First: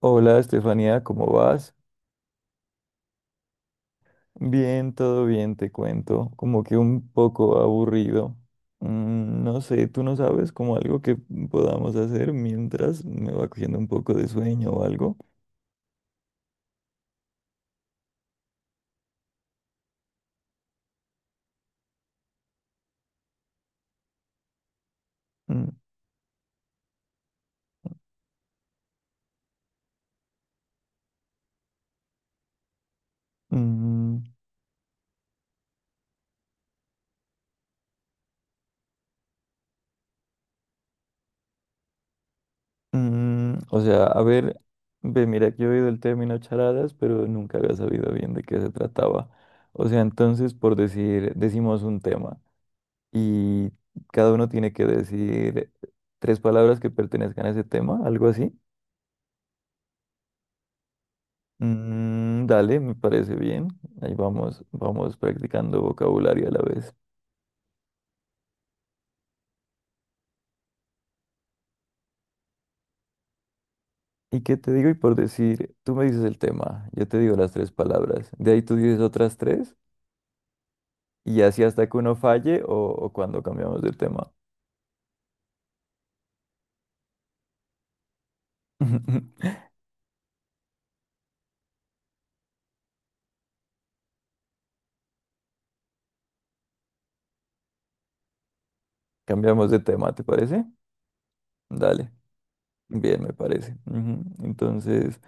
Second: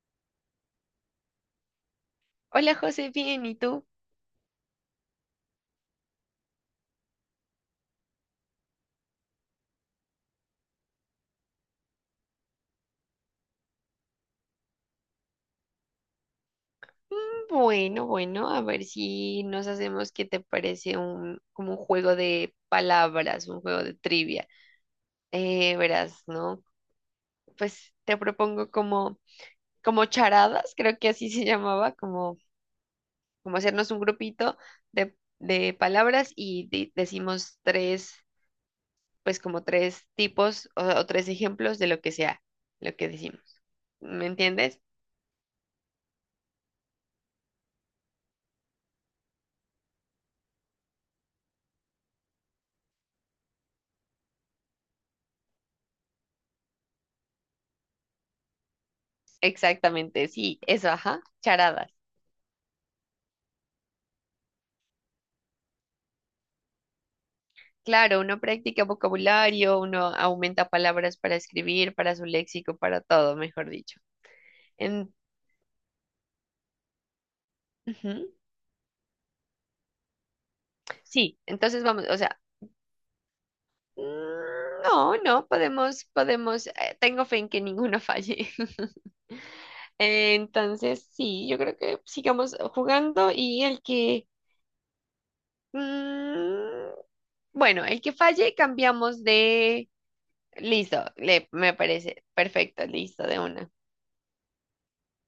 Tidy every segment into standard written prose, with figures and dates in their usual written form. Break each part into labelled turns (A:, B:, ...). A: Hola Estefanía, ¿cómo vas?
B: Hola José, bien, ¿y tú?
A: Bien, todo bien, te cuento. Como que un poco aburrido. No sé, tú no sabes como algo que podamos hacer mientras me va cogiendo un poco de sueño o algo.
B: "Mm, Bueno, bueno, a ver si nos hacemos, ¿qué te parece un, como un juego de palabras, un juego de trivia?
A: Mm,
B: Verás, ¿no? Pues te propongo como, como, charadas, creo que así se llamaba, como, como, hacernos un
A: mm,
B: grupito de palabras y decimos tres, pues como tres tipos o tres ejemplos de lo que sea, lo que decimos.
A: o sea, a
B: ¿Me
A: ver,
B: entiendes?
A: ve, mira que he oído el término charadas, pero nunca había sabido bien de qué se trataba. O sea, entonces, por decir, decimos un tema y cada uno tiene que decir tres palabras que pertenezcan a ese tema, algo así.
B: Exactamente, sí, eso, ajá, charadas.
A: Mm, dale, me parece bien. Ahí vamos, vamos practicando vocabulario a la vez.
B: Claro, uno practica vocabulario, uno aumenta palabras para escribir, para su léxico, para todo, mejor dicho.
A: ¿Y qué te digo? Y
B: En-
A: por decir, tú me dices el tema, yo te digo las tres palabras,
B: Ujú.
A: de ahí tú dices otras tres
B: Sí,
A: y así
B: entonces
A: hasta que
B: vamos,
A: uno
B: o sea,
A: falle o cuando cambiamos de tema.
B: no, no, podemos, tengo fe en que ninguno falle. Entonces, sí, yo creo que sigamos jugando y mm, bueno, el que falle cambiamos
A: Cambiamos de
B: de,
A: tema, ¿te parece?
B: listo, le, me
A: Dale,
B: parece perfecto,
A: bien,
B: listo,
A: me
B: de una.
A: parece. Ujú. Entonces,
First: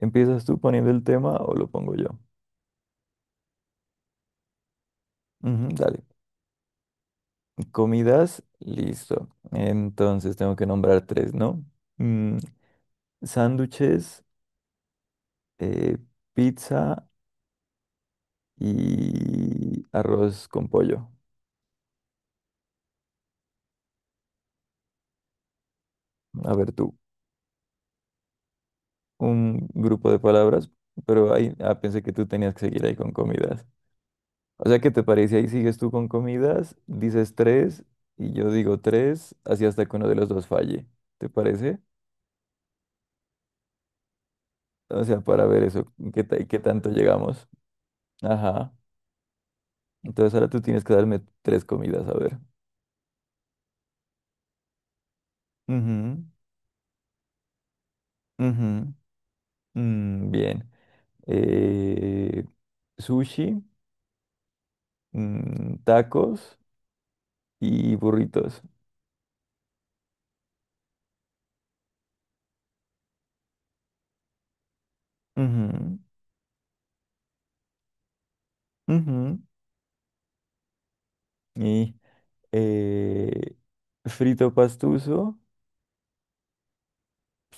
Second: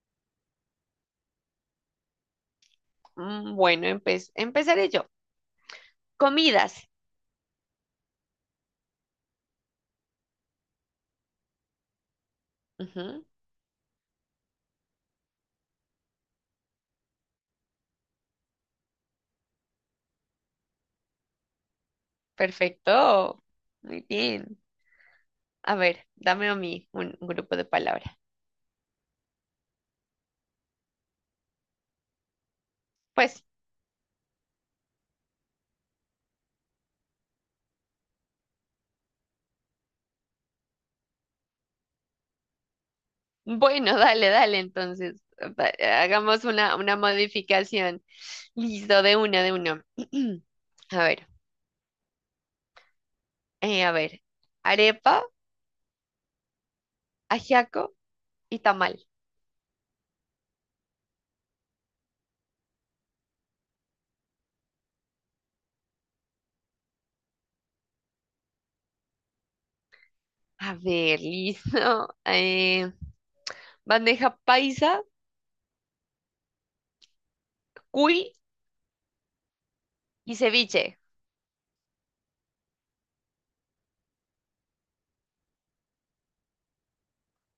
A: ¿empiezas tú poniendo el tema o lo pongo yo?
B: Bueno, empezaré yo.
A: Ujú, dale,
B: Comidas.
A: comidas, listo. Entonces tengo que nombrar tres, ¿no? Mm,
B: Ujú.
A: Sándwiches, eh, pizza y arroz con pollo.
B: Perfecto. Muy bien. A ver, dame
A: A
B: a
A: ver
B: mí
A: tú,
B: un grupo de palabras.
A: un grupo de palabras, pero ahí pensé que tú tenías que seguir ahí con
B: Pues,
A: comidas. O sea, ¿qué te parece? Ahí sigues tú con comidas, dices tres y yo digo tres, así hasta que uno de los dos falle. ¿Te parece?
B: bueno, dale, dale,
A: O sea,
B: entonces.
A: para ver eso, qué, ta-
B: Hagamos
A: qué
B: una,
A: tanto
B: una
A: llegamos.
B: modificación.
A: Ajá.
B: Listo, de una de uno.
A: Entonces ahora tú tienes que
B: A
A: darme
B: ver,
A: tres comidas, a ver.
B: a ver. Arepa,
A: Ujú,
B: ajiaco y
A: ujú.
B: tamal.
A: Mm, bien. Eh, Sushi. Tacos y burritos.
B: A ver, listo. Bandeja paisa, cuy
A: Ujú, ujú.
B: y ceviche.
A: Y eh, frito pastuso,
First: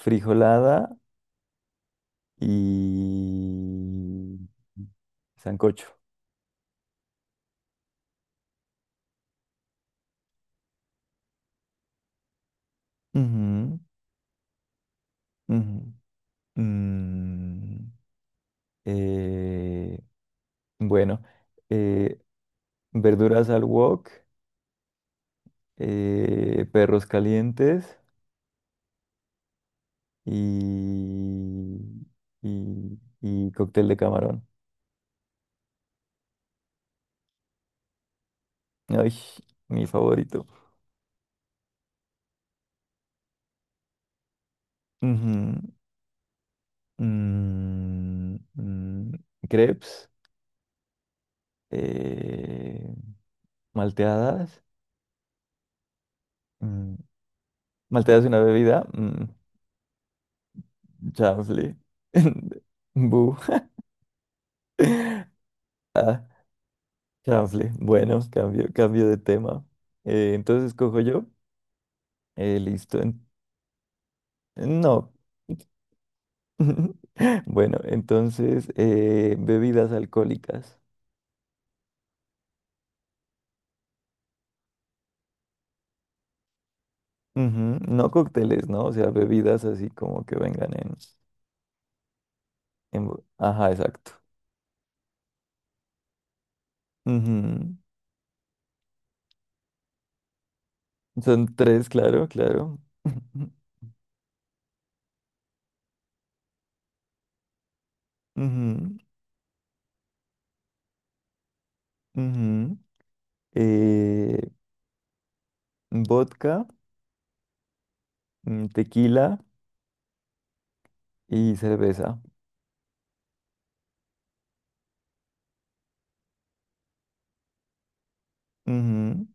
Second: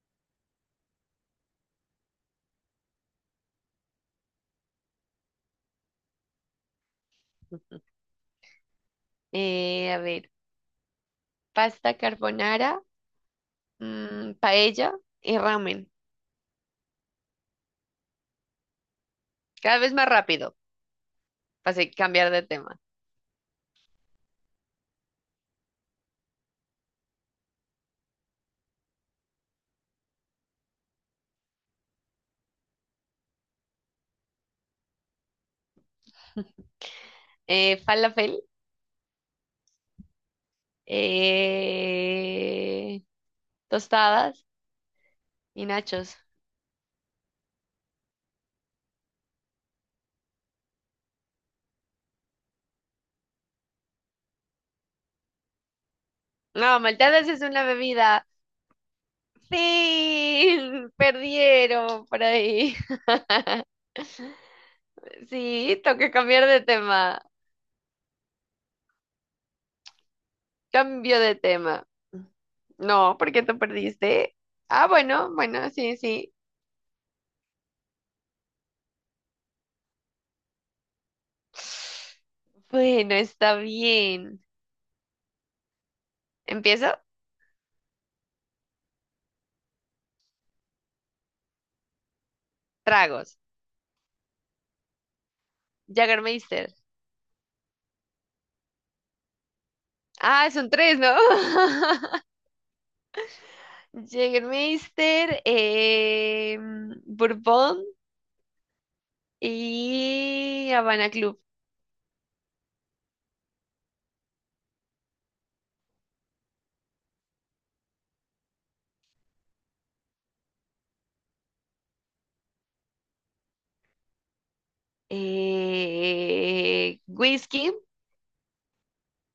A: frijolada y sancocho.
B: A ver, pasta carbonara,
A: Ujú,
B: paella y ramen.
A: ujú. Mm,
B: Cada vez
A: eh,
B: más rápido.
A: bueno,
B: Pasé,
A: eh,
B: cambiar de tema.
A: verduras al wok, perros calientes y, y cóctel de camarón.
B: Falafel,
A: Ay, mi favorito.
B: eh, tostadas
A: Ujú,
B: y nachos.
A: mm, mm, crepes, eh, malteadas.
B: No,
A: mm,
B: malteadas es una
A: Malteadas
B: bebida.
A: es una bebida.
B: Fin,
A: Chanfle.
B: perdieron por ahí.
A: Bu.
B: Sí, toca
A: Ah,
B: cambiar de tema.
A: chanfle. Bueno, cambio, cambio de tema. Entonces cojo
B: Cambio
A: yo.
B: de tema.
A: Listo.
B: No, porque tú perdiste. Ah,
A: No.
B: bueno, bueno, sí, sí.
A: Bueno, entonces bebidas alcohólicas.
B: Bueno, está bien. Empiezo.
A: Ujú. No cócteles, ¿no? O sea, bebidas así como que vengan en.
B: Tragos.
A: Ajá, exacto.
B: Jägermeister.
A: Ujú.
B: Ah, son tres, ¿no?
A: Son tres, claro, claro.
B: Jägermeister, Bourbon
A: Ujú,
B: y Habana Club.
A: ujú. Eh, Vodka, tequila y cerveza.
B: Whisky,
A: Ujú,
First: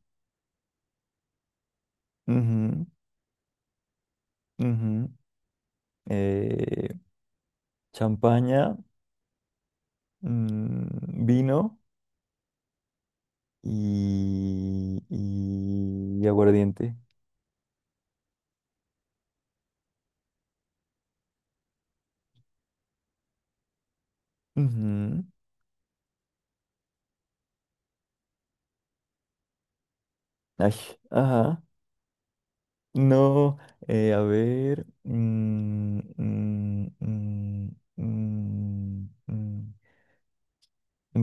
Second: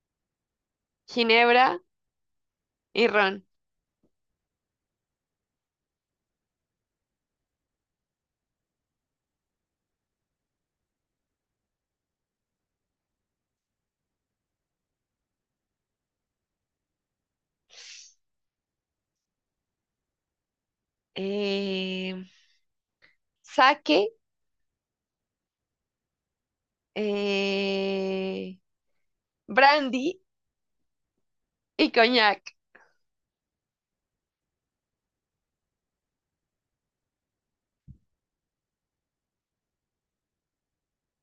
B: ginebra
A: ujú,
B: y ron.
A: ujú. Eh, Champaña, mm, vino y aguardiente.
B: Eh, Sake,
A: Ujú.
B: eh, brandy
A: Ay, ajá.
B: y coñac.
A: No, a ver. Mm, mm,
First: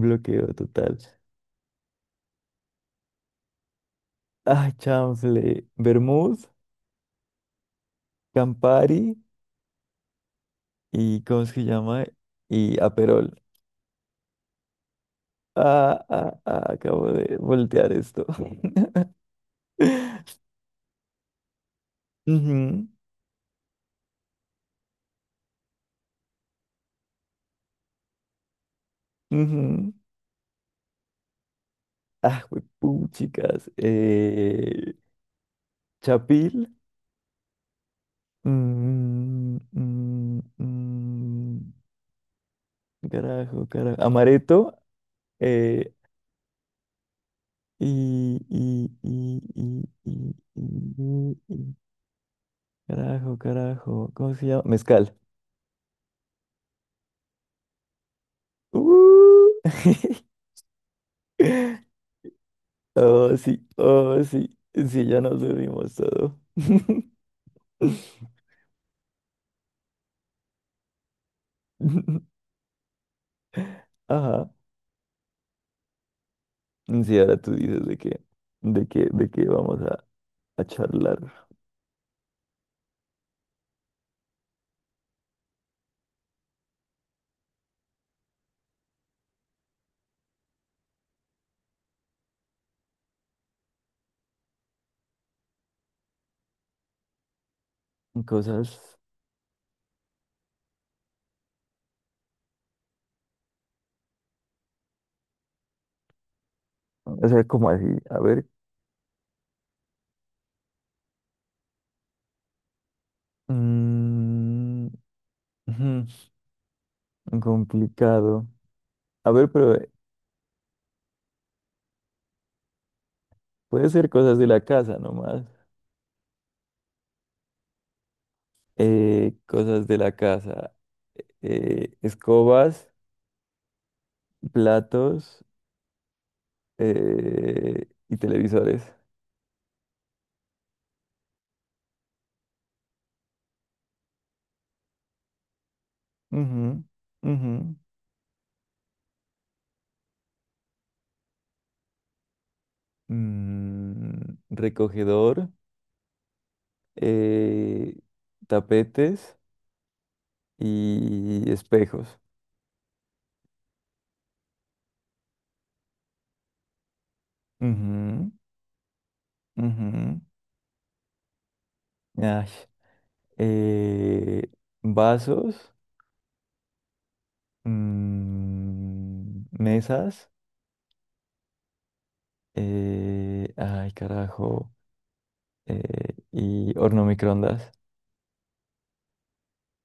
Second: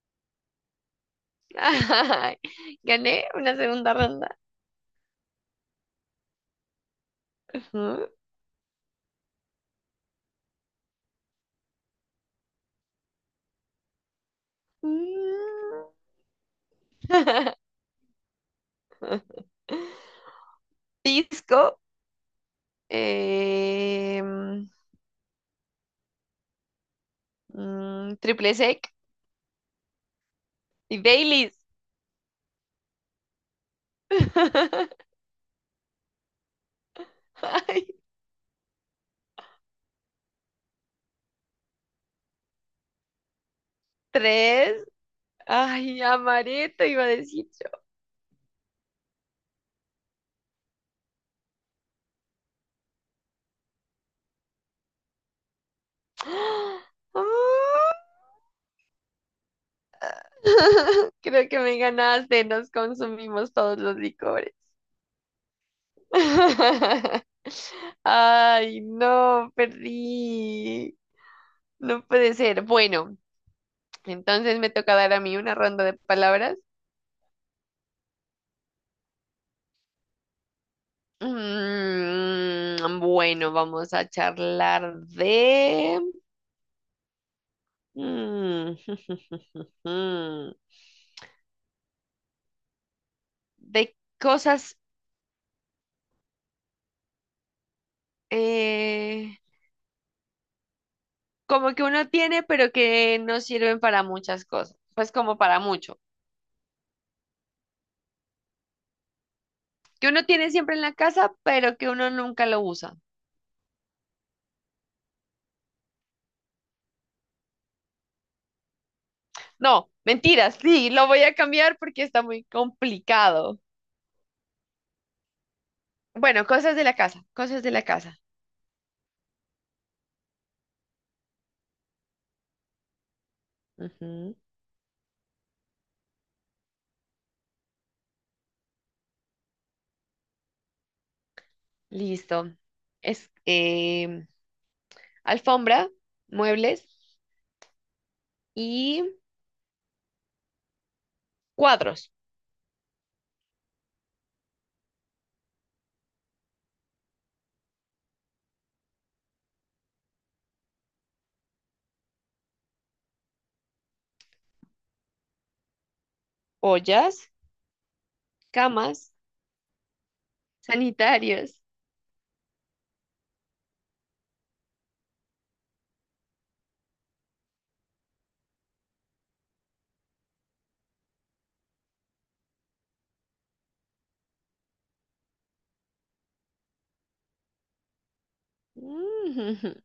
A: Bloqueo total.
B: Ay, gané una segunda ronda.
A: Ah, chanfle. Vermouth,
B: Ujú.
A: Campari y ¿cómo es que llama? Y Aperol.
B: Mm.
A: Ah, ah, ah, acabo de voltear esto.
B: Pisco,
A: Ujú,
B: eh, triple sec
A: ujú.
B: y Baileys.
A: Ah, güey, chicas. Chapil.
B: Ay,
A: Mm, mm, mm, Carajo, carajo. Amaretto.
B: tres.
A: Eh,
B: Ay, amareto iba a decir yo.
A: y, y, y, y, y, y- y carajo, carajo, ¿cómo se llama? Mezcal.
B: Ah,
A: ¡Uh!
B: creo que me ganaste, nos
A: Oh,
B: consumimos
A: sí,
B: todos los
A: oh,
B: licores.
A: sí, sí, ya nos bebimos todo.
B: Ay, no, perdí. No puede ser. Bueno,
A: Ajá.
B: entonces me toca dar a mí una ronda de palabras.
A: Sí, ahora tú dices de que vamos a charlar
B: Bueno, vamos a charlar de... Mm, de cosas
A: cosas,
B: eh, como que uno tiene, pero que no sirven para muchas cosas, pues como para mucho.
A: o sea, como así, a ver,
B: Que uno tiene siempre en la casa, pero que uno nunca lo usa.
A: mm, ujú, complicado. A ver, pero
B: No, mentiras, sí, lo voy a cambiar porque está muy complicado.
A: puede ser cosas de la casa nomás.
B: Bueno, cosas de la casa, cosas de la casa.
A: Cosas de la casa, escobas,
B: Ujú.
A: platos, y televisores.
B: Listo. Es alfombra,
A: Ujú,
B: muebles
A: ujú.
B: y cuadros,
A: Recogedor, eh, tapetes y espejos.
B: ollas,
A: Ujú,
B: camas,
A: ujú.
B: sanitarios.
A: Ay, eh, vasos, mesas, ay, carajo, eh, y horno microondas.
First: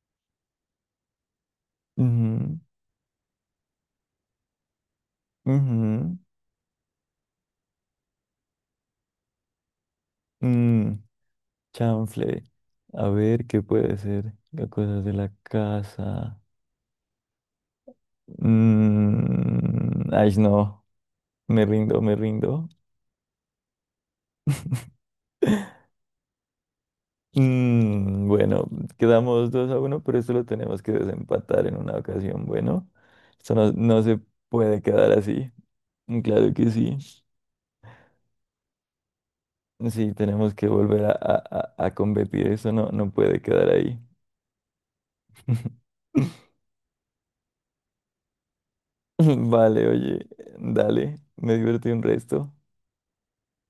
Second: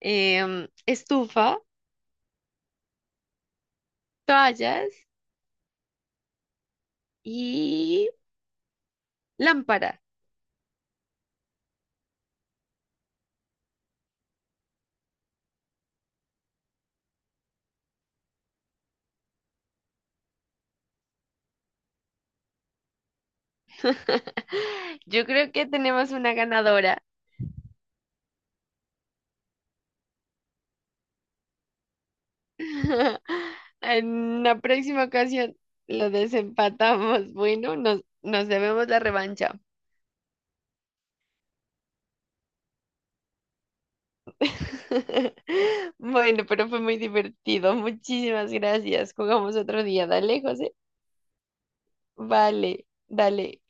B: Estufa,
A: Ujú,
B: toallas
A: ujú,
B: y lámpara.
A: mm, chanfle. A ver qué puede ser. Las cosas de la casa. Mm, ay, no. Me rindo, me rindo.
B: Yo creo que tenemos una ganadora.
A: Bueno, quedamos 2-1 pero esto lo tenemos que desempatar en una ocasión. Bueno, esto no se
B: En la
A: puede
B: próxima
A: quedar así.
B: ocasión lo
A: Mm, claro que sí.
B: desempatamos. Bueno, nos debemos la revancha.
A: Sí, tenemos que volver a competir. Eso no puede quedar ahí.
B: Bueno, pero fue muy divertido. Muchísimas gracias. Jugamos otro
A: Vale,
B: día.
A: oye,
B: Dale, José.
A: dale, me divertí un resto.
B: Vale, dale.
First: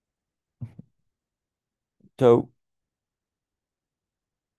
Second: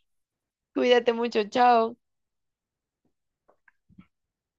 B: Cuídate mucho. Chao.
A: Chau.